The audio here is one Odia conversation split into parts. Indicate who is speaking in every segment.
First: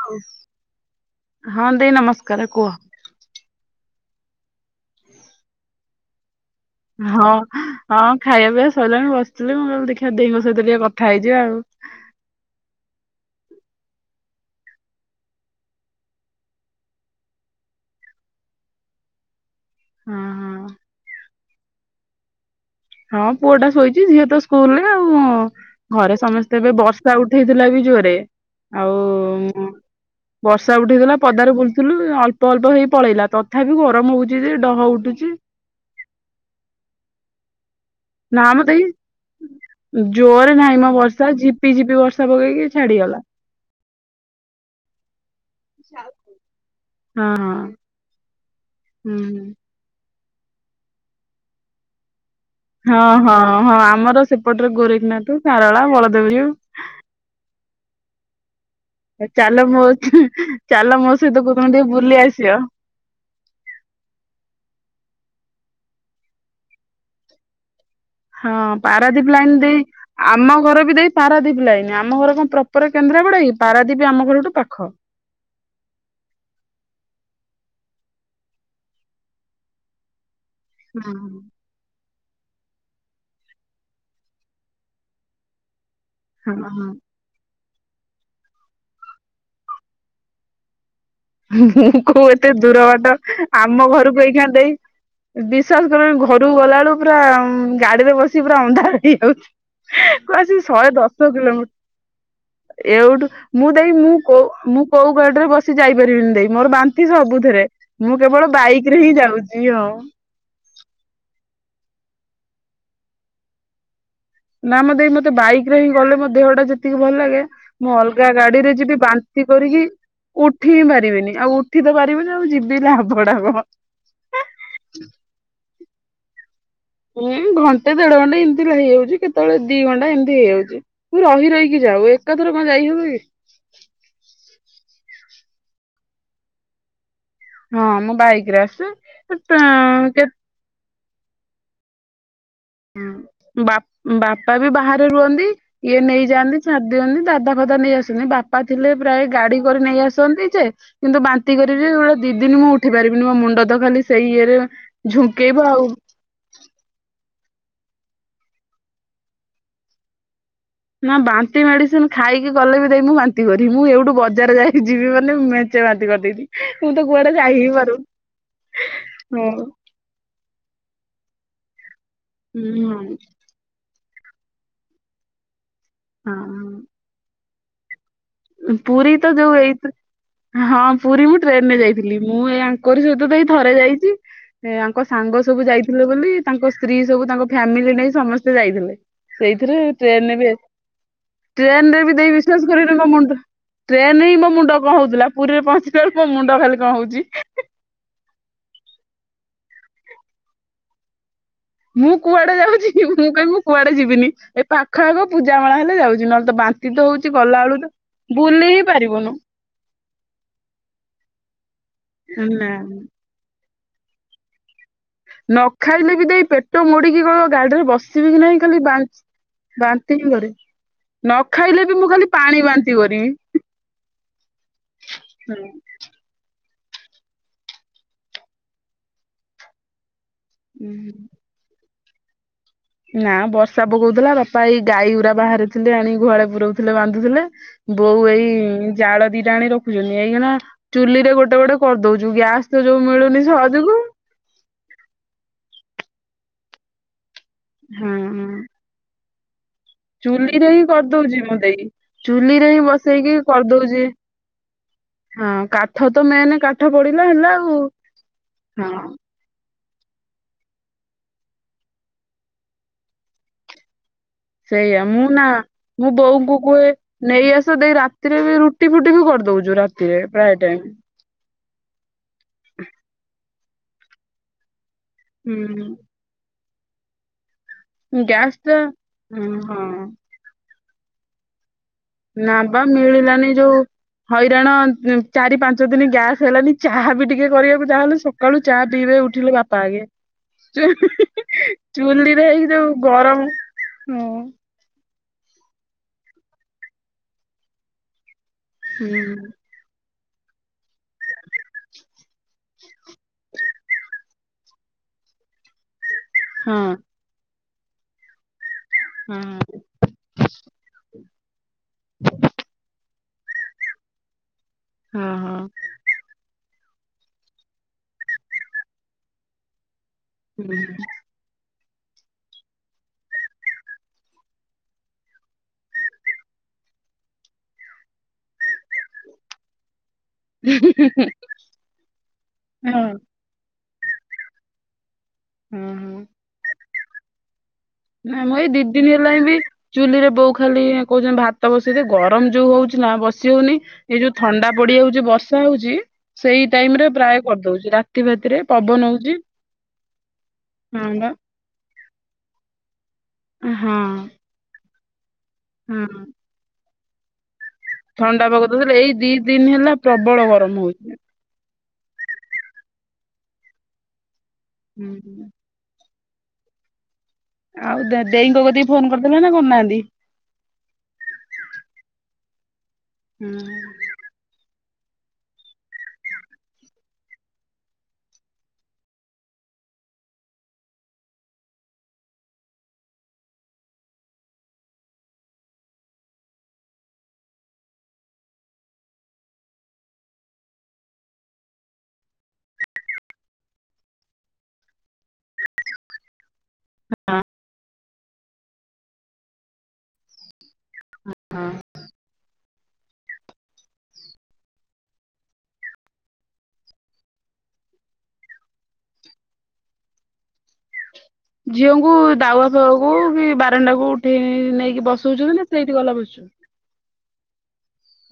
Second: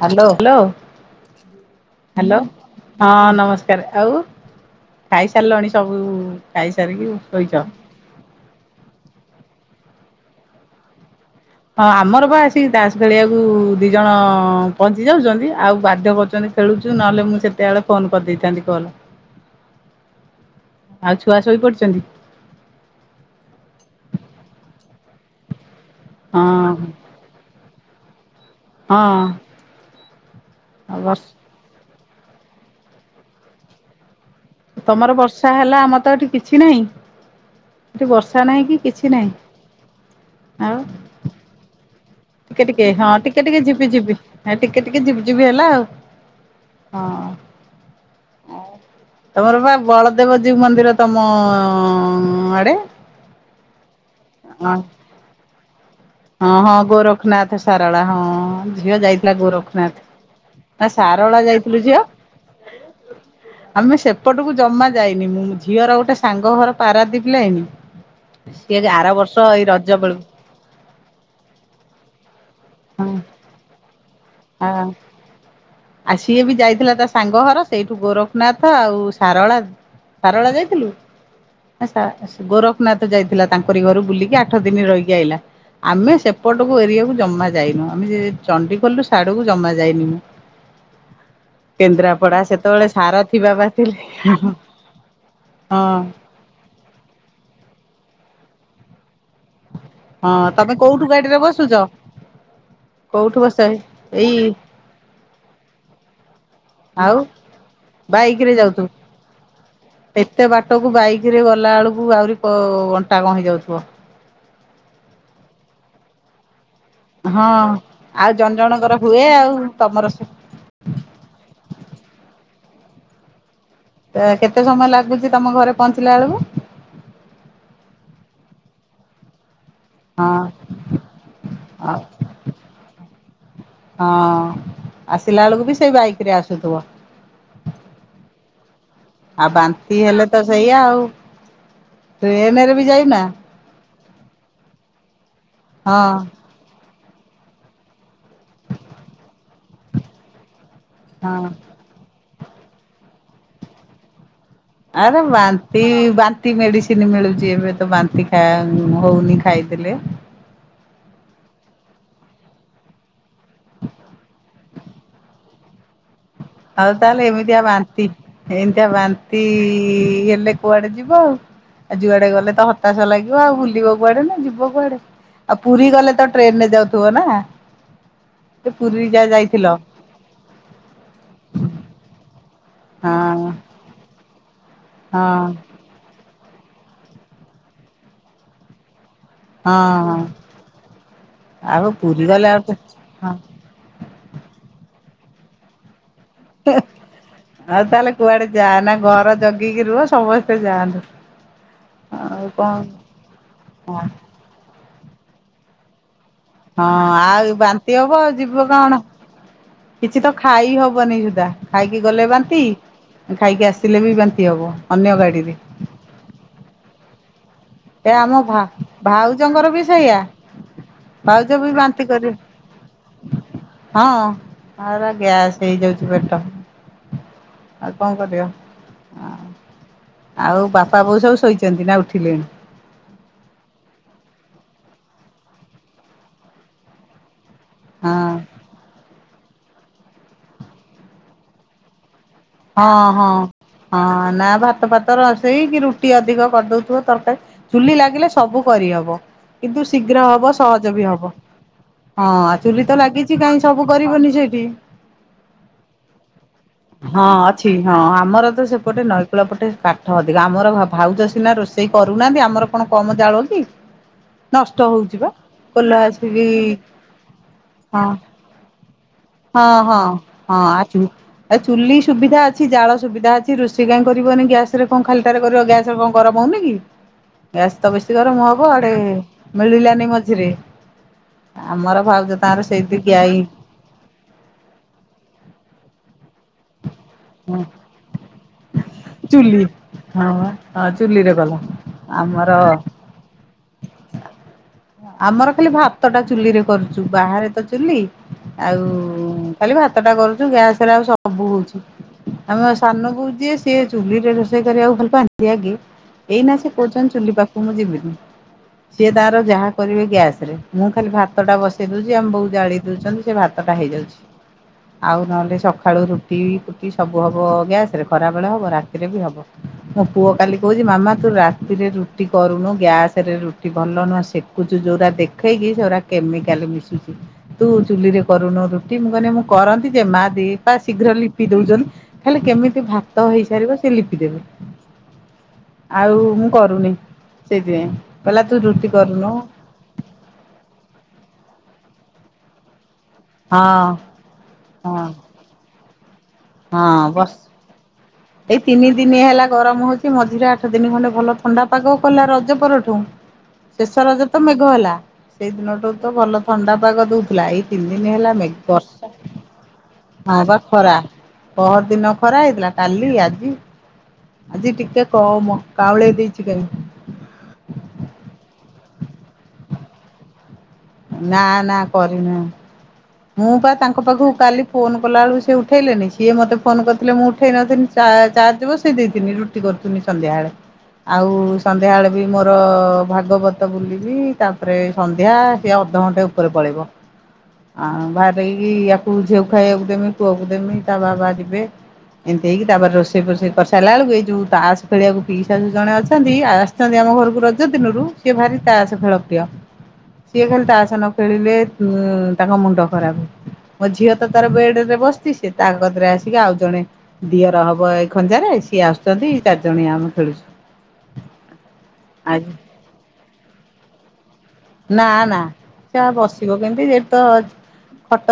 Speaker 1: ହ୍ୟାଲୋ ହ୍ୟାଲୋ
Speaker 2: ହଁ ଦେଇ
Speaker 1: ହ୍ୟାଲୋ
Speaker 2: ନମସ୍କାର କୁହ।
Speaker 1: ହଁ ନମସ୍କାର। ଆଉ ଖାଇସାରିଲାଣି ସବୁ। ଖାଇସାରିକି
Speaker 2: ହଁ
Speaker 1: ଶୋଇଛ
Speaker 2: ହଁ ଖାଇବା ପିଇବା ସରିଲାଣି ବସିଥିଲି ମୁଁ କାିଲଲି ଦେଖିବା ଦହଙ୍କ ସହିତ ଟିକେ କଥା ହେଇଛିି।
Speaker 1: ହଁ ଆମର ବା ଆସିକି ଦାସ ଭେଳିଆକୁ। ତୁ ଦୁଇଜଣ ପହଞ୍ଚି ଯାଉଛନ୍ତି ଆଉ ବାଧ୍ୟ କରୁଛନ୍ତି ଖେଳୁଛୁ ନହେଲେ ମୁଁ ସେତେବେଳେ ଫୋନ୍ କରିଦେବି। ଦେଇଥାନ୍ତି କଲ
Speaker 2: ହଁ
Speaker 1: ଆଉ ଛୁଆ ଶୋଇ ପଡିଛନ୍ତି।
Speaker 2: ହଁ ପୁଅ ଟା ଶୋଇଛି ସିଏ ତ ସ୍କୁଲରେ ଆଉ। ଘରେ
Speaker 1: ହଁ
Speaker 2: ସମସ୍ତେ ଏବେ ବର୍ଷା ଉଠେଇଥିଲା ବି ଜୋରେ। ଆଉ
Speaker 1: ହଁ
Speaker 2: ବର୍ଷା ଉଠେଇଥିଲା
Speaker 1: ବର୍ଷ
Speaker 2: ପଦାରେ ବୁଲୁଥିଲୁ। ଅଳ୍ପ ଅଳ୍ପ ହେଇ ପଳେଇଲା ତଥାପି ଗରମ ହଉଛି। ଯେ ଡହ
Speaker 1: ତମର
Speaker 2: ଉଠୁଛି।
Speaker 1: ବର୍ଷା ହେଲା ଆମ ତ ଏଠି କିଛି ନାହିଁ। ଏଠି ବର୍ଷା
Speaker 2: ନା
Speaker 1: ନାହିଁ କି କିଛି ନାହିଁ
Speaker 2: ଦେଇ ଜୋର
Speaker 1: ଆଉ
Speaker 2: ନାହିଁ ମ ବର୍ଷା ଜିପି ଜିପି ବର୍ଷା।
Speaker 1: ଟିକେ
Speaker 2: ପକେଇକି
Speaker 1: ଟିକେ ହଁ
Speaker 2: ଛାଡିଗଲା।
Speaker 1: ଟିକେ ଟିକେ ଯିପି ଯିପି ଟିକେ ଟିକେ ଯିପି ହେଲା ଆଉ ହଁ
Speaker 2: ହୁଁ।
Speaker 1: ତମର ବା ବଳ ଦେବଜୀବ ମନ୍ଦିର ତମ ଅଁ
Speaker 2: ହଁ ହଁ ହଁ ଆମର ସେପଟରେ ଗୋରଖନାଥ ଶାରଳା ବଳ
Speaker 1: ହଁ ହଁ ଗୋରଖନାଥ ସାରଳା ହଁ ଝିଅ ଯାଇଥିଲା
Speaker 2: ଚାଲ ମୋ
Speaker 1: ଗୋରଖନାଥ
Speaker 2: ଚାଲ
Speaker 1: ସା
Speaker 2: ମୋ ସହିତ କୋଉଦିନ ଟିକେ ବୁଲି ଆସିବା।
Speaker 1: ଆମେ ସେପଟକୁ ଜମା ଯାଇନି ମୁଁ ଝିଅର ଗୋଟେ ସାଙ୍ଗ ଘର ପାରା ଦୀପି ଲାଇନ।
Speaker 2: ହଁ ପାରାଦୀପ ଲାଇନ ଦେଇ
Speaker 1: ବେଳକୁ
Speaker 2: ଆମ ଘର ବି ଦେଇ ପାରାଦୀପ ଲାଗନି ଆମ ଘର କଣ ପ୍ରପର
Speaker 1: ହଁ ହଁ।
Speaker 2: କେନ୍ଦ୍ରାପଡା କି ପାରାଦୀପ ଆମ ଘରଠୁ ପାଖ।
Speaker 1: ଆସିଏ ବି ଯାଇଥିଲା ତା ସାଙ୍ଗ ଘର ସେଇଠୁ ଗୋରଖନାଥ ଆଉ ସାରଳା। ସାରଳା ଯାଇଥିଲୁ।
Speaker 2: ହଁ।
Speaker 1: ଗୋରଖନାଥ ଯାଇଥିଲା ତାଙ୍କରି ଘରୁ ବୁଲିକି ଆଠ ଦିନ ରହିକି ଆଇିଲା। ଆମେ
Speaker 2: ହଁ
Speaker 1: ସେପଟକୁ
Speaker 2: ହଁ
Speaker 1: ଏରଆକୁ ଜମା ଯାଇନୁ ଆମେ ସେ ଚଣ୍ଡ ଖୋଲୁ ସଡ଼କୁ ଜମା ଯାଇନି।
Speaker 2: ମୁଁ କହୁ
Speaker 1: କେନ୍ଦ୍ରାପଡା
Speaker 2: ଏତେ ଦୂର
Speaker 1: ସେତେବେଳେ ସାରଥି
Speaker 2: ବାଟ
Speaker 1: ବାବା
Speaker 2: ଆମ
Speaker 1: ଥିଲେ
Speaker 2: ଘରକୁ ଏଇ ଖା ଦେଇ।
Speaker 1: ହଁ
Speaker 2: ବିଶ୍ଵାସ କରବନି ଘରୁକୁ ଗଲାବେଳୁ ପୁରା ଗାଡିରେ ବସି ପୁରା ଅନ୍ଧାର ହେଇଯାଉଛି।
Speaker 1: ହଁ
Speaker 2: କୁ
Speaker 1: ତମେ
Speaker 2: ଶହେ
Speaker 1: କୋଉଠୁ
Speaker 2: ଦଶ
Speaker 1: ଗାଡିରେ ବସୁଛ
Speaker 2: କିଲୋମିଟର। ଏଉଠୁ
Speaker 1: କୋଉଠୁ ବସ
Speaker 2: ମୁଁ ଦେଇ ମୁଁ କୋଉ
Speaker 1: ଏଇ
Speaker 2: ମୁଁ କୋଉ ଗଡରେ ବସିଯ ଯାଇପାରିବିନି ଦେଇ ମୋର ବାନ୍ତି
Speaker 1: ଆଉ
Speaker 2: ସବୁଥିରେ ମୁଁ
Speaker 1: ବାଇକ
Speaker 2: କେବଳ
Speaker 1: ଯାଉଥିବୁ
Speaker 2: ବାଇକ ରେ ହିଁ ଯାଉଛି ଆଉ।
Speaker 1: ଏତେ ବାଟକୁ ବାଇକ ରେ ଗଲା ବେଳକୁ ଆହୁରି ଅଣ୍ଟା କଣ ହେଇଯାଉଥିବ।
Speaker 2: ନା ମେ ମତେ ବାଇକ ରେ ହିଁ ଗଲେ ମୋ ଦେହଟା ଯେତେ ତିକେ ଭଲ ଲାଗେ
Speaker 1: ହଁ
Speaker 2: ମୁଁ
Speaker 1: ଆଉ
Speaker 2: ଅଲଗା
Speaker 1: ଜଣ
Speaker 2: ଗାଡିରେ
Speaker 1: ଜଣଙ୍କର
Speaker 2: ଯିବି
Speaker 1: ହୁଏ
Speaker 2: ବାନ୍ତି
Speaker 1: ଆଉ
Speaker 2: କରିକି।
Speaker 1: ତମର
Speaker 2: ଉଠି ହିଁ ପାରିବିନି ଆଉ ଉଠି ତ ପାରିବିନି ଆଉ ଯିବି ଲାଭଟା କଣ।
Speaker 1: ତ କେତେ ସମୟ ଲାଗୁଛି ତମ ଘରେ ପହଞ୍ଚିଲା ବେଳକୁ।
Speaker 2: ଉୁଁ ଘଣ୍ଟେ ଦେଢ ଘଣ୍ଟେ ଏମିତି ଲାଗିଯାଉଛି କେତେବେଳେ। ଦି ଘଣ୍ଟା
Speaker 1: ହଁ
Speaker 2: ଏମିତି ହେଇଯାଉଛି ତୁ ରହି ରହିକି
Speaker 1: ଆଉ
Speaker 2: ଯାଉ ଏକାଥର କେ କଣ ଯାଇହବକି।
Speaker 1: ହଁ। ଆସିଲା ବେଳକୁ ବି ସେଇ ବାଇକ ରେ ଆସୁଥିବ।
Speaker 2: ହଁ ମୁଁ ବାଇକ ରେ ଆସେ।
Speaker 1: ଆଉ ବାନ୍ତି
Speaker 2: ଟା
Speaker 1: ହେଲେ ତ ସେଇଆ ଆଉ। ଟ୍ରେନରେ ବି ଯାଇନା
Speaker 2: ବା ବାପା ବି ବାହାରେ ରୁହନ୍ତି ଇଏ
Speaker 1: ହଁ
Speaker 2: ନେଇଯାଆନ୍ତି ଛା ଦିଅନି ଦାଦା ଫାଦା ନେଇ ଆସନ୍ତି ବାପା ଥିଲେ ପ୍ରାୟ ଗାଡି କରି ନେଇ ଆସନ୍ତି ଯେ। କିନ୍ତୁ
Speaker 1: ହଁ।
Speaker 2: ବାନ୍ତି କରିବି ସେଟ ଦି ଦିନ ମୁଁ ଉଠି ପାରିବିନି ମୋ ମୁଣ୍ଡ ତ ଖାଲି ସେଇ ଇଏରେ
Speaker 1: ଆରେ
Speaker 2: ଝୁଙ୍କେଇବ
Speaker 1: ବାନ୍ତି
Speaker 2: ଆଉ
Speaker 1: ବାନ୍ତି ମେଡିସିନ ମିଳୁଛି। ସିଏ ଏବେ ତ ବାନ୍ତି ଖା ହଉନି ଖାଇ ଦେଲେ।
Speaker 2: ନା ବାନ୍ତି ମେଡିସିନ ଖାଇକି ଗଲେ ବି ଦେଇ ମୁଁ ବାନ୍ତି କରିବି ମୁଁ ଏଇଠୁ ବଜାର ଯାଇକି ଯିବି ମାନେ। ବାନ୍ନ୍ତି କରି ଦେବି।
Speaker 1: ଆଉ ତାହଲେ ଏମିତିଆ ବାନ୍ତି ଏମିତିଆ ବାନ୍ତି
Speaker 2: ହଁ।
Speaker 1: ଏଲେ କୁଆଡେ ଯିବ ଆଉ ଆଉ ଯୁଆଡେ ଗଲେ ତ ହତାଶ
Speaker 2: ହୁଁ
Speaker 1: ଲାଗିବ ଆଉ ବୁଲିବ। କୁଆଡେ ନା ଯିବ କୁଆଡେ ଆଉ ପୁରୀ ଗଲେ ତ ଟ୍ରେନ ରେ ଯାଉଥିବ ନା।
Speaker 2: ଅ ପୁରୀ
Speaker 1: ଯା
Speaker 2: ତ ଯୋଉ
Speaker 1: ଯାଇଥିଲ
Speaker 2: ଏଇ ତ ହଁ ପୁରୀ ମୁଁ ଟ୍ରେନରେ ଯାଇଥିଲି ମୁଁ ମୁଁ ଏଇ ଆଙ୍କରି
Speaker 1: ହଁ
Speaker 2: ସହିତ ତ ଏଇ
Speaker 1: ହଁ
Speaker 2: ଥରେ ଯାଇଛି ଏ ଆଙ୍କ ସାଙ୍ଗ ସବୁ
Speaker 1: ହଁ
Speaker 2: ଯାଇଥିଲେ ବୋଲି। ତାଙ୍କ ସ୍ତ୍ରୀ ସବୁ ତାଙ୍କ ଫ୍ୟାମିଲି ନେଇ ସମସ୍ତେ ଯାଇଥିଲେ। ସେଇଥିରେ
Speaker 1: ହଁ।
Speaker 2: ଟ୍ରେନରେ ବି ଏ
Speaker 1: ଆଉ
Speaker 2: ଟ୍ରେନ ରେ ବି
Speaker 1: ପୁରୀ
Speaker 2: ଦେଇ
Speaker 1: ଗଲେ ଆଉ
Speaker 2: ବିଶ୍ଵାସ କରନି ମୋ
Speaker 1: ହଁ
Speaker 2: ମୁଣ୍ଡ ଟ୍ରେନ ହିଁ ମୋ ମୁଣ୍ଡ କଣ ହଉଥିଲା ପୁରୀରେ ପହଞ୍ଚିଲା ବେଳ
Speaker 1: ହେ ଆଉ ତାହେଲେ କୁଆଡେ ଯାନା ଘର ଜ ଜଗିକି ରୁହ ସମସ୍ତେ ଯାଆନ୍ତୁ।
Speaker 2: ମୁଁ
Speaker 1: ଆଉ
Speaker 2: କୁଆଡେ
Speaker 1: କଣ
Speaker 2: ଯାଉଛିି ମୁଁ କହିମି ମୁଁ କୁଆଡେ ଯିବିନି ଏ ପାଖ ଆଖ ପୂଜା ମେଳା ହେଲେ ଯାଉଛି ନ ତ ବାନ୍ତି
Speaker 1: ହଁ
Speaker 2: ତ ହଉଛି
Speaker 1: ଆଉ
Speaker 2: ଗଲା ବେଳୁ
Speaker 1: ବାନ୍ତି
Speaker 2: ତ
Speaker 1: ହବ ଯିବ
Speaker 2: ବୁଲି ହିଁ
Speaker 1: କଣ?
Speaker 2: ପାରିବୁନୁ।
Speaker 1: କିଛି ତ ଖାଇ ହବନି ସୁଧା ଖାଇକି ଗଲେ ବାନ୍ତି
Speaker 2: ନା
Speaker 1: ଖାଇକି ଆସ ସିଲେ ବିି ବାନ୍ତି ହବ। ଅନ୍ୟ ଗାଡିରେ
Speaker 2: ନ ଖାଇଲେ ବି ଦେଇ ପେଟ ମୋଡିକି କଣ ଗାଡିରେ
Speaker 1: ଏ
Speaker 2: ବସିବି
Speaker 1: ଆମ
Speaker 2: କି ନାଇଁ
Speaker 1: ଭା
Speaker 2: ଖାଲି ବାନ
Speaker 1: ଭାଉଜଙ୍କର ବି ସେଇଆ।
Speaker 2: ବାନ୍ତି ହିଁ କରିବି। ନ
Speaker 1: ଭାଉଜ
Speaker 2: ଖାଇଲେ ବି
Speaker 1: ବାନ୍ତି
Speaker 2: ମୁଁ ଖାଲି
Speaker 1: କରିବେ
Speaker 2: ପାଣି ବାନ୍ତି କରିବି।
Speaker 1: ହଁ ଆରା ଗ୍ୟାସ ହେଇଯାଉଛି ପେଟ। ଆଉ କଁ କରିବ ହଁ। ଆଉ ବାପା ବୋଉ
Speaker 2: ହୁଁ।
Speaker 1: ସବୁ ଶୋଇଛନ୍ତି ନା ଉଠିଲେଣି?
Speaker 2: ନା ବର୍ଷା ପକଉଥିଲା ବାପା ଏଇ ଗାଈଗୁରା ବାହାରେ ଥିଲେ ଆଣିିକି ଗୁହାଳେ ପୁରଉଥିଲେ ବାନ୍ଧୁଥିଲେ ବୋଉ
Speaker 1: ହଁ।
Speaker 2: ଏଇ ଜାଳ ଦି ଆଣି ରଖୁଛନ୍ତି ଏଇଖିନା ଚୁଲିରେ ଗୋଟେ ଗୋଟେ କରିଦଉ
Speaker 1: ହଁ ହଁ ହଁ ନା ଭାତ ଫାତ ରୋଷେଇ କି ରୁଟି ଅଧିକ କରିଦଉଥିବ ତରକାରୀ ଚୁଲି
Speaker 2: ହଁ।
Speaker 1: ଲାଗିଲେ ସବୁ କରିହବ। କିନ୍ତୁ ଶୀଘ୍ର ହବ
Speaker 2: ଚୁଲିରେ ହିଁ
Speaker 1: ସହଜ ବି ହବ
Speaker 2: କରିଦଉଛି ମୁଁ ଦେଇ
Speaker 1: ହଁ
Speaker 2: ଚୁଲିରେ ହିଁ
Speaker 1: ଚୁଲି ତ ଲାଗିଛି
Speaker 2: ବସେଇକି
Speaker 1: କାହିଁ ସବୁ
Speaker 2: କରିଦଉଛି।
Speaker 1: କରିବନି ସେଇଠି।
Speaker 2: ହଁ କାଠ ତ ମେନ କାଠ ପୋଡ଼ି
Speaker 1: ହଁ ଅଛି ହଁ ଆମର ତ ସେପଟେ ନଈକୂଳା ପ ଟେ କାଠ ଅଧିକା ଆମର ଭା-ଭାଉଜ ସିନା ରୋଷେଇ କରୁନାହାନ୍ତି ଆମର କଣ କମ ଜାଳ କି। ନଷ୍ଟ
Speaker 2: ସେଇଆ
Speaker 1: ହଉଛି
Speaker 2: ମୁଁ
Speaker 1: ବା।
Speaker 2: ନା
Speaker 1: କୋଲା
Speaker 2: ମୁଁ
Speaker 1: ଆସିକି
Speaker 2: ବୋଉଙ୍କୁ କୁହେ ନେଇ ଆସ ଦେଇ
Speaker 1: ହଁ
Speaker 2: ରାତିରେ ବି ରୁଟି ଫୁଟି ବି କ
Speaker 1: ହଁ ହଁ ହଁ ଆ ଚୁ ଏ ଚୁ ଚୁଲି ସୁବିଧା ଅଛି ଜାଳ ସୁବିଧା ଅଛି ରୋଷେଇ କାଇଁ କରିବନି ଗ୍ୟାସ ରେ କଣ ଖାଲି ଟାରେ କରିବ
Speaker 2: ହୁଁ
Speaker 1: ଗ୍ୟାସରେ କଣ ଗରମ ହଉନି କି। ଗ୍ୟାସ୍ ତ ବେଶୀ ଗରମ
Speaker 2: ଗ୍ୟାସ୍
Speaker 1: ହବ
Speaker 2: ଟା
Speaker 1: ଆଡେ
Speaker 2: ଉଁ ହଁ
Speaker 1: ମିଳିଲାନି ମଝିରେ। ଆମର ଭାଉଜ
Speaker 2: ନା
Speaker 1: ତାଙ୍କର
Speaker 2: ବା
Speaker 1: ସେଇଠି ଗ୍ୟାଇ
Speaker 2: ମିଳିଲାନି ଯୋଉ ହଇରାଣ ଉଁ ଚାରି ପାଞ୍ଚ ଦିନ ଗ୍ୟାସ୍। ହେଲାନି ଚାହା ବି ଟିକେ କରିବାକୁ ଯାହା ହେଲେ ସକାଳୁ ଚାହା ପିଇବେ ଉଠିଲେ
Speaker 1: ଚୁଲି
Speaker 2: ବାପା ଆଗେ।
Speaker 1: ହଁ ବା
Speaker 2: ଚୁ
Speaker 1: ହଁ
Speaker 2: ହୁଁ ହୁଁ ହୁଁ
Speaker 1: ଚୁଲିରେ କଲ
Speaker 2: ହୁଁ ଚୁଲିରେ
Speaker 1: ଆମର
Speaker 2: ହେଇକି ଯୋଉ ଗରମ ହୁଁ।
Speaker 1: ଆମର ଖାଲି ଭାତ ଟା ଚୁଲିରେ କରୁଛୁ ବାହାରେ ତ ଚୁଲି। ଆଉ
Speaker 2: ହୁଁ
Speaker 1: ଖାଲି ଭାତ ଟା କରୁଛୁ ଗ୍ୟାସ ରେ ଆଉ ସବୁ ହଉଛି ଆମ ସାନ ବୋହୂ ଯିଏ ସେ ଚୁଲି ରେ ରୋଷେଇ କରିବାକୁ ଭଲ ପାଆନ୍ତି ଆଗେ ଏଇନା ସେ
Speaker 2: ହଁ
Speaker 1: କହୁଛନ୍ତି ଚୁଲି ପାଖ କୁ ମୁଁ ଯିବିନି ସିଏ ତାର
Speaker 2: ହଁ
Speaker 1: ଯାହା କରିବେ ଗ୍ୟାସ ରେ ମୁଁ ଖାଲି ଭା ତଟା ବସେଇ ଦଉଛି ଆମେ ବୋଉ ଜାଳି ଦଉଛନ୍ତି ସେ ଭାତଟା ହେଇଯାଉଛି ଆଉ
Speaker 2: ହଁ ହଁ
Speaker 1: ନହେଲେ ସକା ରୁଟି ଫୁଟି ସବୁ ହବ ଗ୍ୟାସରେ ଖରାବେଳେ ହବ ରାତିରେ ବି ହବ। ମୋ ପୁଅ କାଲି କହୁଛି
Speaker 2: ହୁଁ।
Speaker 1: ମାମା ତୁ ରା ରେ ରୁଟି କରୁନୁ ଗ୍ୟାସ ରେ ରୁଟି ଭଲ ନୁହ ସେକୁଛୁ ଯୋଉରା ଦେଖେଇକି ସେଗୁରା କେମିକାଲ ମିଶୁଚି ତୁ ଚୁଲିରେ କରୁନୁ ରୁଟି ମୁଁ କହିଲି ମୁଁ କରନ୍ତି ଯେ ମା ଦି ପା ଶୀଘ୍ର ଲିପି ଦଉଛନ୍ତି ଖାଲି କେମିତି
Speaker 2: ହଁ
Speaker 1: ଭାତ ହେଇସାରିବ ସେ ଲିପି ଦେବେ।
Speaker 2: ହଁ
Speaker 1: ଆଉ ମୁଁ କରୁନି ସେ
Speaker 2: ନା ମୁଁ ଏଇ ଦି ଦିନ ହେଲାଣି ହିଁ ବି ଚୁଲି ରେ ବୋଉ ଖାଲି କହୁଛନ୍ତି ଭାତ ବସେଇଦେ ଗରମ ଯୋଉ ହଉଛି। ନା ବସି
Speaker 1: ହଁ
Speaker 2: ହଉନି ଏଇ ଯୋଉ ଥଣ୍ଡା
Speaker 1: ହଁ
Speaker 2: ପଡିଯାଉଛି ବର୍ଷା ହଉଛି। ସେଇ
Speaker 1: ହଁ
Speaker 2: ଟାଇମ ରେ
Speaker 1: ବସ୍
Speaker 2: ପ୍ରାୟ କରିଦଉଛି ରା
Speaker 1: ଏଇ ତିନି ଦିନି ହେଲା ଗରମ ହଉଛି ମଝିରେ ଆଠ ଦିନ
Speaker 2: ହଁ
Speaker 1: ଖଣ୍ଡେ
Speaker 2: ବା
Speaker 1: ଭଲ ଥଣ୍ଡା ପାଗ କଲା ର ପରଠୁ
Speaker 2: ହଁ
Speaker 1: ଶେଷ ରଜ ତ ମେଘ ହେଲା ସେଇ ଦିନଠୁ
Speaker 2: ହଁ
Speaker 1: ତ ଭଲ ଥଣ୍ଡା ପାଗ ଦଉଥିଲା ଏଇ ତିନି ଦିନ ହେଲା
Speaker 2: ଥଣ୍ଡା
Speaker 1: ମେ
Speaker 2: ପାଗ ଦଉଥିଲା
Speaker 1: ବର୍ଷା
Speaker 2: ଏଇ ଦି ଦିନ ହେଲା
Speaker 1: ହଁ
Speaker 2: ପ୍ରବଳ
Speaker 1: ପା
Speaker 2: ଗରମ
Speaker 1: ଖରା
Speaker 2: ହଉଛି
Speaker 1: ପହ ଦିନ ଖରା ହେଇଥିଲା କାଲି ଆଜି ଆଜି ଟିକେ
Speaker 2: ହୁଁ
Speaker 1: କମ୍ କାଉଁଳେଇ ଦେଇ ଚିକେନ୍
Speaker 2: ଆଉ ଦେ-ଦେଇଙ୍କ କତିିକି ଫୋନ କରିଦେଲେ ନା କରି ନାହାନ୍ତି।
Speaker 1: ନା ନା କରିନୁ ମୁଁ ବା
Speaker 2: ହୁଁ।
Speaker 1: ତାଙ୍କ ପାଖକୁ କାଲି ଫୋନ କଲାବବେଳକୁ ସେ ଉଠେଇ ଲେନି ସିଏ ମୋତେ ଫୋନ କରିଥିଲେ ମୁଁ ଉଠେଇ ନଥିଲି ଚା-ଚାର୍ଜ ବସେଇ ଦେଇଥିଲି ରୁଟି କର ଆସୁନି ସନ୍ଧ୍ୟାବେଳେ ଆଉ ସନ୍ଧ୍ୟାବେଳେ ବି ମୋର ଭାଗବତ ବୁଲିବି ତାପରେ ସନ୍ଧ୍ୟା ସେ ଅ ଅଧଘଣ୍ଟେ ଉପରେ ପଳେଇବ। ଆଉ ବାହାଦେଇକି ୟାକୁ ଝିଅ ଖାଇବାକୁ ଦେମି ପୁଅକୁ ଦେମି ତା ବାବା ଯିବେ। ଏମିତି ହେଇକି ତାପରେ ରୋଷେଇ ଫୋଷେଇ କରିସାରଲା ବେଳକୁ ଏଇ ଯଉ ତାସ ଖେଳଆକୁ ପିଶାଶୁ ଜଣେ ଅଛନ୍ତି ଆ ଆସିଚନ୍ତି ଆମ ଘରକୁ ରଜ ଦିନରୁ ସିଏ ଭାରି ତାସ ଖେଳ ପ୍ରିୟ ସିଏ ଖାଲି ତାସ ନ ଖେଳିଲେ ଉଁ ତାଙ୍କ ମୁଣ୍ଡ ଖରାପ ହୁ ମୋ ଝିଅ ତ ତାର ବେଡରେ ବସିଛି ସେ ତା କତିରେ ଆସିକି ଆଉ ଜଣେ ଦିଅର ହବ ଏଇ ଖଞ୍ଜାରେ ସିଏ ଆସୁଛନ୍ତି ଚାରି ଜଣିଆ ଆମେ ଖେଳୁଛୁ।
Speaker 2: ଝିଅଙ୍କୁ ଦାଉଆ ଫେକୁ କି ବାରଣ୍ଡାକୁ ଉଠେଇ ନେଇକି
Speaker 1: ନା ନା
Speaker 2: ବସଉଛନ୍ତି ସେଇଠି
Speaker 1: ସେ ଆଉ
Speaker 2: ଗଲା ବସୁଛନ୍ତି?
Speaker 1: ବସିବ କେମତି ତ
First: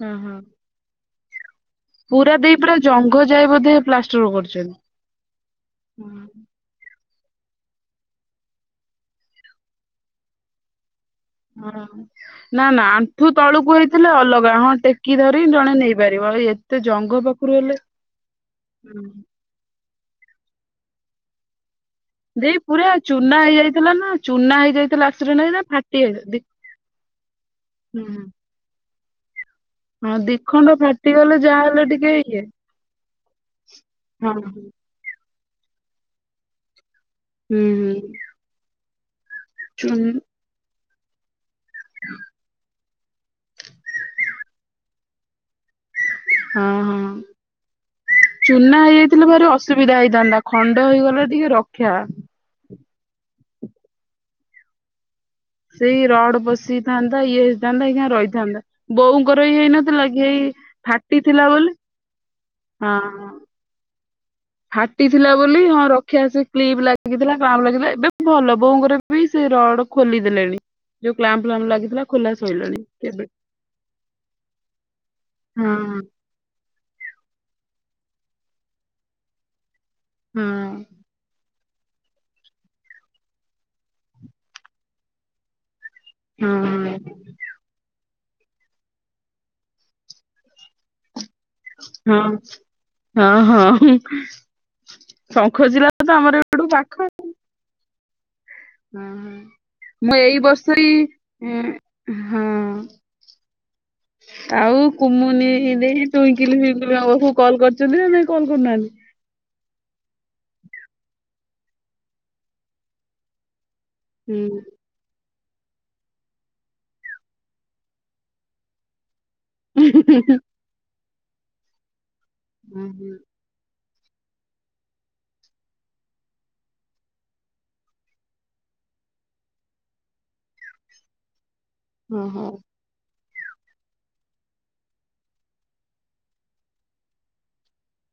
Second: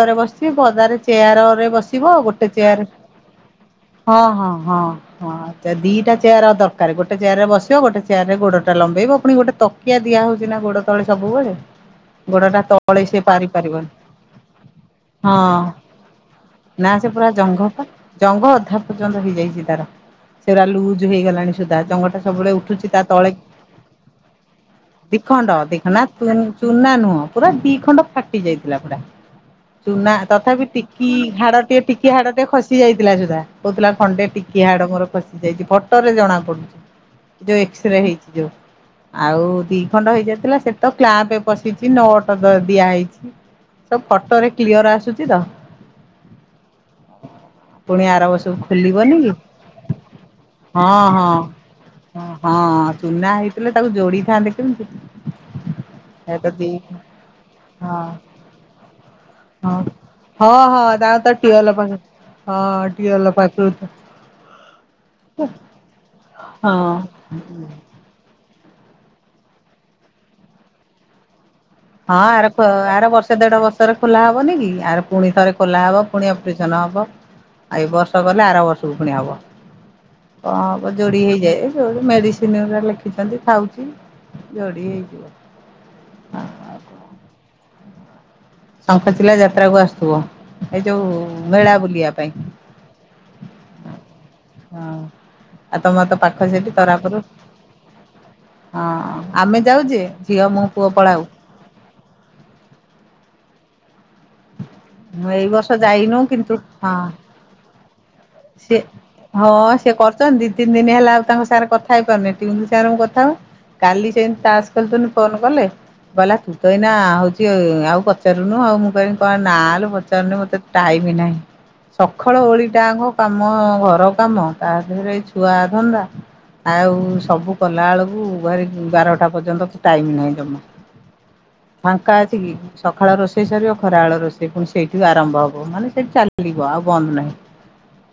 Speaker 2: ହଁ ହଁ
Speaker 1: ବସିଛି ପଦାରେ ଚେୟାରରେ ବସିବ
Speaker 2: ପୁରା
Speaker 1: ଗୋଟେ
Speaker 2: ଦେଇ ପୁରା
Speaker 1: ଚେୟାର
Speaker 2: ଜଙ୍ଘ ଯାଏ ବୋଧେ ପ୍ଲାଷ୍ଟର
Speaker 1: ହଁ ହଁ
Speaker 2: କରୁଛନ୍ତି।
Speaker 1: ହଁ ହଁ ଦିଟା
Speaker 2: ହୁଁ
Speaker 1: ଚେୟାର ଆଉ ଦରକାର ଗୋଟେ ଗୋଟେ ଚେୟାରରେ ବସିବ ଗୋଟେ ଚେୟାରରେ ଗୋଡ଼ଟା ଲମ୍ବେଇବ ପୁଣି ଗଟେ ତକିଆ ଦିଆ ହଉଛି ନା ଗୋ ସବୁବେଳେ
Speaker 2: ହଁ
Speaker 1: ଗୋଡଟା
Speaker 2: ନା ନା
Speaker 1: ତଳେ ସିଏ
Speaker 2: ଆଣ୍ଠୁ ତଳୁକୁ
Speaker 1: ପାରିପାରିବନି
Speaker 2: ହେଇଥିଲେ ଅଲଗା ହଁ ଟେକି
Speaker 1: ହଁ।
Speaker 2: ଧରି ଜଣେ ନେଇପାରିବ ଆଉ ଏତେ
Speaker 1: ନା ସେ
Speaker 2: ଜଙ୍ଘ
Speaker 1: ପୁରା
Speaker 2: ପାଖରୁ ହେଲେ
Speaker 1: ଜଙ୍ଘପା ଜଙ୍ଘ ଅଧା
Speaker 2: ହୁଁ।
Speaker 1: ପର୍ଯ୍ୟନ୍ତ ହେଇଯାଇଛି ତାର। ସେରା ଲୁଜ ହେଇଗଲାଣି ସୁ ତା ଜଙ୍ଗଟା ସବୁବେଳେ
Speaker 2: ଦେଇ
Speaker 1: ଉଠୁଛି
Speaker 2: ପୁରା
Speaker 1: ତା ତଳେ
Speaker 2: ଚୂନା ହେଇଯାଇଥିଲା ନା ଚୂନା ହେଇଯାଇଥିଲା ଆକ୍ସିଡେଣ୍ଟ
Speaker 1: ଦିଖଣ୍ଡ
Speaker 2: ହେଇଥିଲା
Speaker 1: ଦି
Speaker 2: ଫାଟି
Speaker 1: ନାଁ
Speaker 2: ଯାଇ
Speaker 1: ଚୁ-ଚୁନା ନୁହଁ ପୁରା ଦି ଖଣ୍ଡ ଫାଟି ଯାଇଥିଲା ପୁରା। ଚୁନା
Speaker 2: ହଁ ଦି
Speaker 1: ତଥାପି
Speaker 2: ଖଣ୍ଡ
Speaker 1: ଟିକି
Speaker 2: ଫାଟିଗଲେ
Speaker 1: ହାଡଟିଏ
Speaker 2: ଯାହାହେଲେ
Speaker 1: ଟିକି
Speaker 2: ଟିକେ ଇଏ
Speaker 1: ହାଡଟେ ଖସି ଯାଇଥିଲା ସୁଧା କହୁଥିଲା ଖଣ୍ଡେ
Speaker 2: ହଁ
Speaker 1: ଟିକିଏ
Speaker 2: ହୁଁ
Speaker 1: ହାଡ ମୋର ଖସି ଯାଇଛି ଫଟୋରେ ଜଣା ପଡୁଛି ଯୋଉ
Speaker 2: ହୁଁ
Speaker 1: ଏକ୍ସରେ ହେଇଛି ଯୋଉ। ଆଉ ଦି
Speaker 2: ଚୁ
Speaker 1: ଖଣ୍ଡ ହେଇଯାଇଥିଲା ସେ ତ କ୍ଲାପ ପଶିଛି ନଟ ଦ ଦିଆହଇଛି ସବୁ ଫଟୋରେ କ୍ଲିୟର ଆସୁଛି ତ।
Speaker 2: ହଁ
Speaker 1: ପୁଣି
Speaker 2: ହଁ।
Speaker 1: ଆର ବର୍ଷକୁ
Speaker 2: ଚୁନା ହେଇ
Speaker 1: ଖୋଲିବନି
Speaker 2: ଯାଇଥିଲେ
Speaker 1: କି
Speaker 2: ଭାରି ଅସୁବିଧା ହେଇଥାନ୍ତା ଖଣ୍ଡ
Speaker 1: ହଁ
Speaker 2: ହେଇଗଲା
Speaker 1: ହଁ।
Speaker 2: ଟିକେ ରକ୍ଷା।
Speaker 1: ହଁ ଚୁନା ହେଇଥିଲେ ତାକୁ ଯୋଡିଥାନ୍ତେ କେମତି?
Speaker 2: ସେଇ ରଡ ବସିଥାନ୍ତା ଇଏ ହେଇଥାନ୍ତା
Speaker 1: ହଁ
Speaker 2: ଏଇନା ରହିଥାନ୍ତା ବୋଉଙ୍କର ହେଇ
Speaker 1: ହଁ
Speaker 2: ହେଇନଥିଲା କି ହେଇ
Speaker 1: ହଁ ହଁ ତାଙ୍କତ ଟିଅଲ ପାଖରେ ହଁ ଟିଅଲ ପାଖୁରୁ ତ
Speaker 2: ଫାଟିଥିଲା ବୋଲି ହଁ ରକ୍ଷା ସେ
Speaker 1: ହଁ
Speaker 2: କ୍ଲିପ ଲାଗିଥିଲା ବାମ ଲାଗିଲା ଏବେ ଭଲ। ବୋଉଙ୍କର ବି ସେଇ ରଡ ଖୋଲିଦେଲେଣି ଯୋଉ କ୍ଲାମ୍ପ ଫ୍ଲାମ୍ପ ଲାଗିଥିଲା
Speaker 1: ହଁ
Speaker 2: ଖୋଲା
Speaker 1: ଆର ପ
Speaker 2: ସଇଲାଣି
Speaker 1: ଆର
Speaker 2: କେବେ
Speaker 1: ବର୍ଷେ ଦେଢ ବର୍ଷରେ ଖୋଲା ହବନି କି। ଆର ପୁଣି ଥରେ ଖୋଲା
Speaker 2: ହଁ
Speaker 1: ହବ। ପୁଣି ଅପରେସନ ହବ। ଏ ବର୍ଷ ଗଲେ ଆର ବର୍ଷକୁ ପୁଣି ହବ।
Speaker 2: ହଁ
Speaker 1: କଅଁ ହବ ଯୋଡି ହେଇଯାଏ। ଯୋଉ ମେଡ଼ିସିନ ଉରା ଲେଖିଛନ୍ତି ଖାଉଛି, ଯୋଡ଼ି ହେଇଯିବ।
Speaker 2: ହଁ ଅଁ।
Speaker 1: ଶଙ୍ଖଚିଲା ଯାତ୍ରା କୁ ଆସୁଥିବ। ଏଇ ଯୋଉ ମେଳା ବୁଲିବା
Speaker 2: ହଁ
Speaker 1: ପାଇଁ।
Speaker 2: ହଁ ହଁ ହୁଁ
Speaker 1: ହଁ ଆଉ
Speaker 2: ଶଙ୍ଖଚିଲା
Speaker 1: ତମର
Speaker 2: ତ
Speaker 1: ପାଖ
Speaker 2: ଆମର ଏଡୁ
Speaker 1: ସେଠି
Speaker 2: ପାଖ।
Speaker 1: ତରାପୁର
Speaker 2: ହଁ
Speaker 1: ଆମେ ଯାଉ ଯେ
Speaker 2: ମୁଁ ଏଇ
Speaker 1: ଝିଅ
Speaker 2: ବର୍ଷ
Speaker 1: ପୁଅ
Speaker 2: ଇ
Speaker 1: ପଳାଉ।
Speaker 2: ଏଁ ହଁ। ଆଉ କୁମୁନି
Speaker 1: ଏଇ ବର୍ଷ
Speaker 2: ଦେଇ
Speaker 1: ଯାଇନୁ କିନ୍ତୁ
Speaker 2: ତୁଇଁକିଲି ଫୁଇଁକିଲି
Speaker 1: ହଁ
Speaker 2: ପାଖକୁ କଲ୍ କରିଚନ୍ତି ନା ନାଇ କଲ୍
Speaker 1: ସିଏ
Speaker 2: କରୁନାଆନ୍ତି?
Speaker 1: ହଁ ସେ କରୁଚନ୍ତି ଦି ତିନି ଦିନ ହେଲା ଆଉ ତାଙ୍କ ସାର କଥା ହେଇପାରୁନି ଟିଉନ ସାଙ୍ଗରେ ମୁଁ କଥାହୁଏ, କାଲି ସେମତି
Speaker 2: ହୁଁ।
Speaker 1: ତାସ ଖେଳୁଥୁନୁ ଫୋନ କ କଲେ, କଇଲା ତୁ ଏଇନା ହଉଚି ଆଉ ପଚାରୁନୁ ଆଉ ମୁଁ କହି କଏ ନାଁଲୋ ପଚାରୁନି ମତେ ଟାଇମ ନାହିଁ। ସଖାଳ ଓଳିଟାଙ୍କ
Speaker 2: ଓହୋ
Speaker 1: କାମ ଘର କାମ, ତାସାଙ୍ଗରେ ଏଇ ଛୁଆ ଧନ୍ଦା ଆଉ ସବୁ କଲା ଅଳୁକୁ ଭାରି ବାରଟା ପର୍ଯ୍ୟନ୍ତ ଟାଇମ ନାହିଁ ଜମା। ଫାଙ୍କା ଆଛିକି ସକାଳ ରୋଷେଇ ସରିବ ଖରାବେଳ ରୋଷେଇ ପୁଣି ସେଇଠୁ ଆରମ୍ଭ ହବ। ମାନେ ସେଇଠୁ ଚାଲିବ ଆଉ ବନ୍ଦ ନାହିଁ।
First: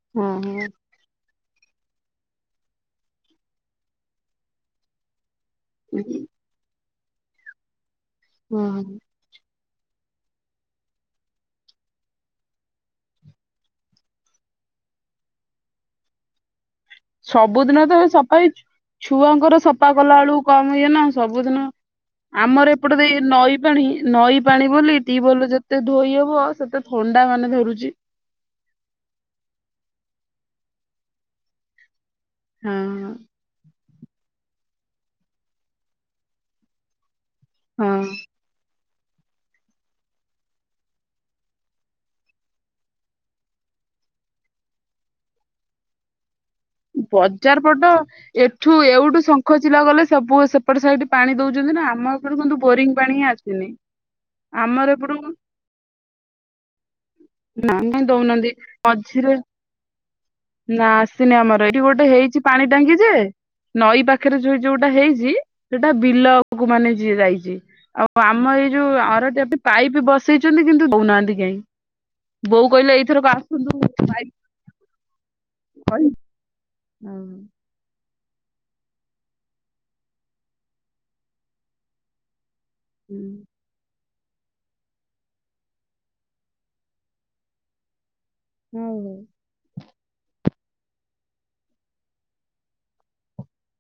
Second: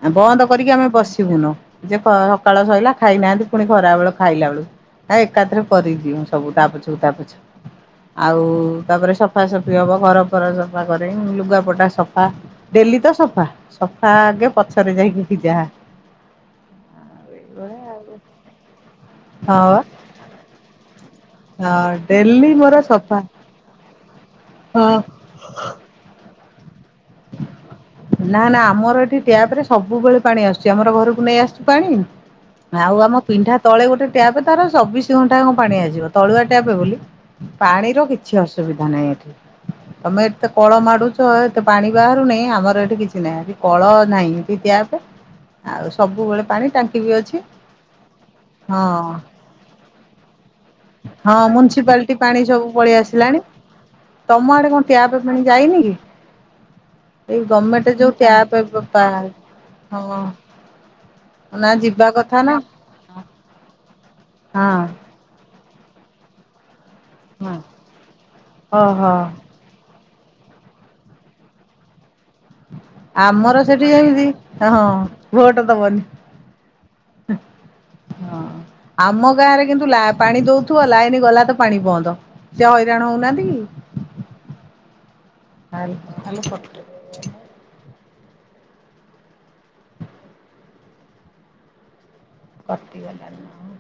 Speaker 1: ଆ
Speaker 2: ହଁ
Speaker 1: ବନ୍ଦ
Speaker 2: ହଁ
Speaker 1: କରିକି ଆମେ ବସିବୁନୁ। ଯେ ପ ସକାଳ ସଇଲା ଖାଇନାହାନ୍ତି ପୁଣି ଖରାବେଳ ଖାଇଲା ବେଳୁ ହେକ ଏକାଥରେ କରିଦିଉଁ ସବୁ ତାପଛକୁ ତାପଛ। ଆଉ
Speaker 2: ହଁ ହଁ।
Speaker 1: ତାପରେ ସଫାସଫି ହବ ଘର ଘର ସଫା କରେ, ଲୁଗାପଟା ସଫା, ଡେଲି ତ ସଫା ସଫା ଆଗେ ପଛରେ ଯାଇକି ଯାହା।
Speaker 2: ସବୁଦିନ ତ ଏ ସକଇ ଛୁଆଙ୍କର
Speaker 1: ହଁ
Speaker 2: ସଫା କଲା ଓଳୁକୁ କମ ଇଏ ନା। ସବ ପୁଦିନ
Speaker 1: ହଁ ଡେଲି
Speaker 2: ଆମର
Speaker 1: ମୋର
Speaker 2: ଏପଟେ
Speaker 1: ସଫା
Speaker 2: ଦେଇ ନଈ ପାଣି ନଈ ପାଣି ବୋଲି
Speaker 1: ହଁ।
Speaker 2: ଟିବଲ ଯେତେ ଧୋଇ ହବ ସେତେ ଥଣ୍ଡା ମାନେ ଧରୁ
Speaker 1: ନା ନା ଆମର ଏଠି ଟ୍ୟାପ ରେ ସବୁବେଳେ ପାଣି ଆସୁଚି। ଆମର ଘରକୁ ନେଇ ଆସୁଚୁ ପାଣି।
Speaker 2: ହଁ।
Speaker 1: ଆଉ ଆମ ପିଣ୍ଢା ତଳେ ଗୋଟେ ଟ୍ୟାପ ତାର ଚବିଶ ଘଣ୍ଟା କଣ ପାଣି ଆସିବ। ତଳୁଆ ଟ୍ୟାପ ବୋଲି
Speaker 2: ହଁ
Speaker 1: ପାଣିର କିଛି ଅସୁବି ଧାନାଇଁ ଏଠି। ତମେ ଏତେ କଳ ମାଡୁଚ ଏତେ ପାଣି ବାହାରୁନେଇଁ ଆମର ତ ଏଠି କିଛି ନାଇଁ ହେଠି କଳ ନାହିଁ ହେଠି ଟ୍ୟାପେ। ଆଉ ସବୁବେଳେ ପାଣି ଟାଙ୍କି ବି ଅଛି
Speaker 2: ବଜାର ପଟ ଏଠୁ
Speaker 1: ହଁ।
Speaker 2: ଏଉଠୁ ଶଙ୍ଖଚିଲା ଗଲେ ସବୁ ସେପଟ ସାଇଟ ପାଣି
Speaker 1: ହଁ
Speaker 2: ଦୋ ଉଚନ୍ତି ନାଁ।
Speaker 1: ମ୍ୟୁନିସିପାଲିଟି
Speaker 2: ଆମ
Speaker 1: ପାଣି
Speaker 2: ଏପଟୁ କିନ୍ତୁ
Speaker 1: ସବୁ ପଳେଇ
Speaker 2: ବୋରିଙ୍ଗ ପାଣି ହିଁ
Speaker 1: ଆସିଲାଣି
Speaker 2: ଆସିନି।
Speaker 1: ତମ ଆଡେ କଣ
Speaker 2: ଆମର ଏପଟୁ
Speaker 1: ଟ୍ୟାପ ପାଣି ଯାଇନି କି? ଏଇ
Speaker 2: ନା
Speaker 1: ଗଭର୍ଣ୍ଣମେଣ୍ଟ
Speaker 2: କାଇଁ
Speaker 1: ଯୋଉ
Speaker 2: ଦୋଉନାଆନ୍ତି।
Speaker 1: ଟ୍ୟାପ
Speaker 2: ମଝିରେ
Speaker 1: ପା- ହଁ
Speaker 2: ନା ଆସିନି ଆମର।
Speaker 1: ନା
Speaker 2: ଏଇଠି ଗୋଟେ
Speaker 1: ଯିବା କଥା
Speaker 2: ହେଇଚି
Speaker 1: ନା
Speaker 2: ପାଣି ଟାଙ୍କି ଯେ ନଈ ପାଖରେ ଝୋଇ
Speaker 1: ହଁ
Speaker 2: ଯୋଉଟା ହେଇଚି ସେଟା ବିଲକୁ ମାନେ ଯିଏ
Speaker 1: ହଁ
Speaker 2: ଯାଇଚି। ଆଉ ଆମ ଏଇ ଯୋଉ
Speaker 1: ଓହୋ।
Speaker 2: ଆର ଟ୍ୟାପ ପାଇପ ବସ ସେଇଚନ୍ତି କିନ୍ତୁ ଦୋଉନାହାନ୍ତି କେହିଁ। ବୋଉ କଇଲେ ଏଇଥରକ
Speaker 1: ଆମର
Speaker 2: ଆସନ୍ତୁ
Speaker 1: ସେଠି ଯେମିତି
Speaker 2: ଭାଇ
Speaker 1: ହଁ ଭୋଟ
Speaker 2: [unintelligible]
Speaker 1: ଦବନି।
Speaker 2: କହିବି। ଆଉ
Speaker 1: ହଁ ଆମ ଗାଁରେ କିନ୍ତୁ ଲା ପାଣି ଦୋଉଥିବ ଲାଇନ ଗଲା ତ ପାଣି ବନ୍ଦ। ସେ ହଇରାଣ ହୋଉନାହାନ୍ତିକି। ଆଲ ଆଲୋ ଫଟୋ
Speaker 2: ହୁଁ।
Speaker 1: କଟିଗଲା କଣ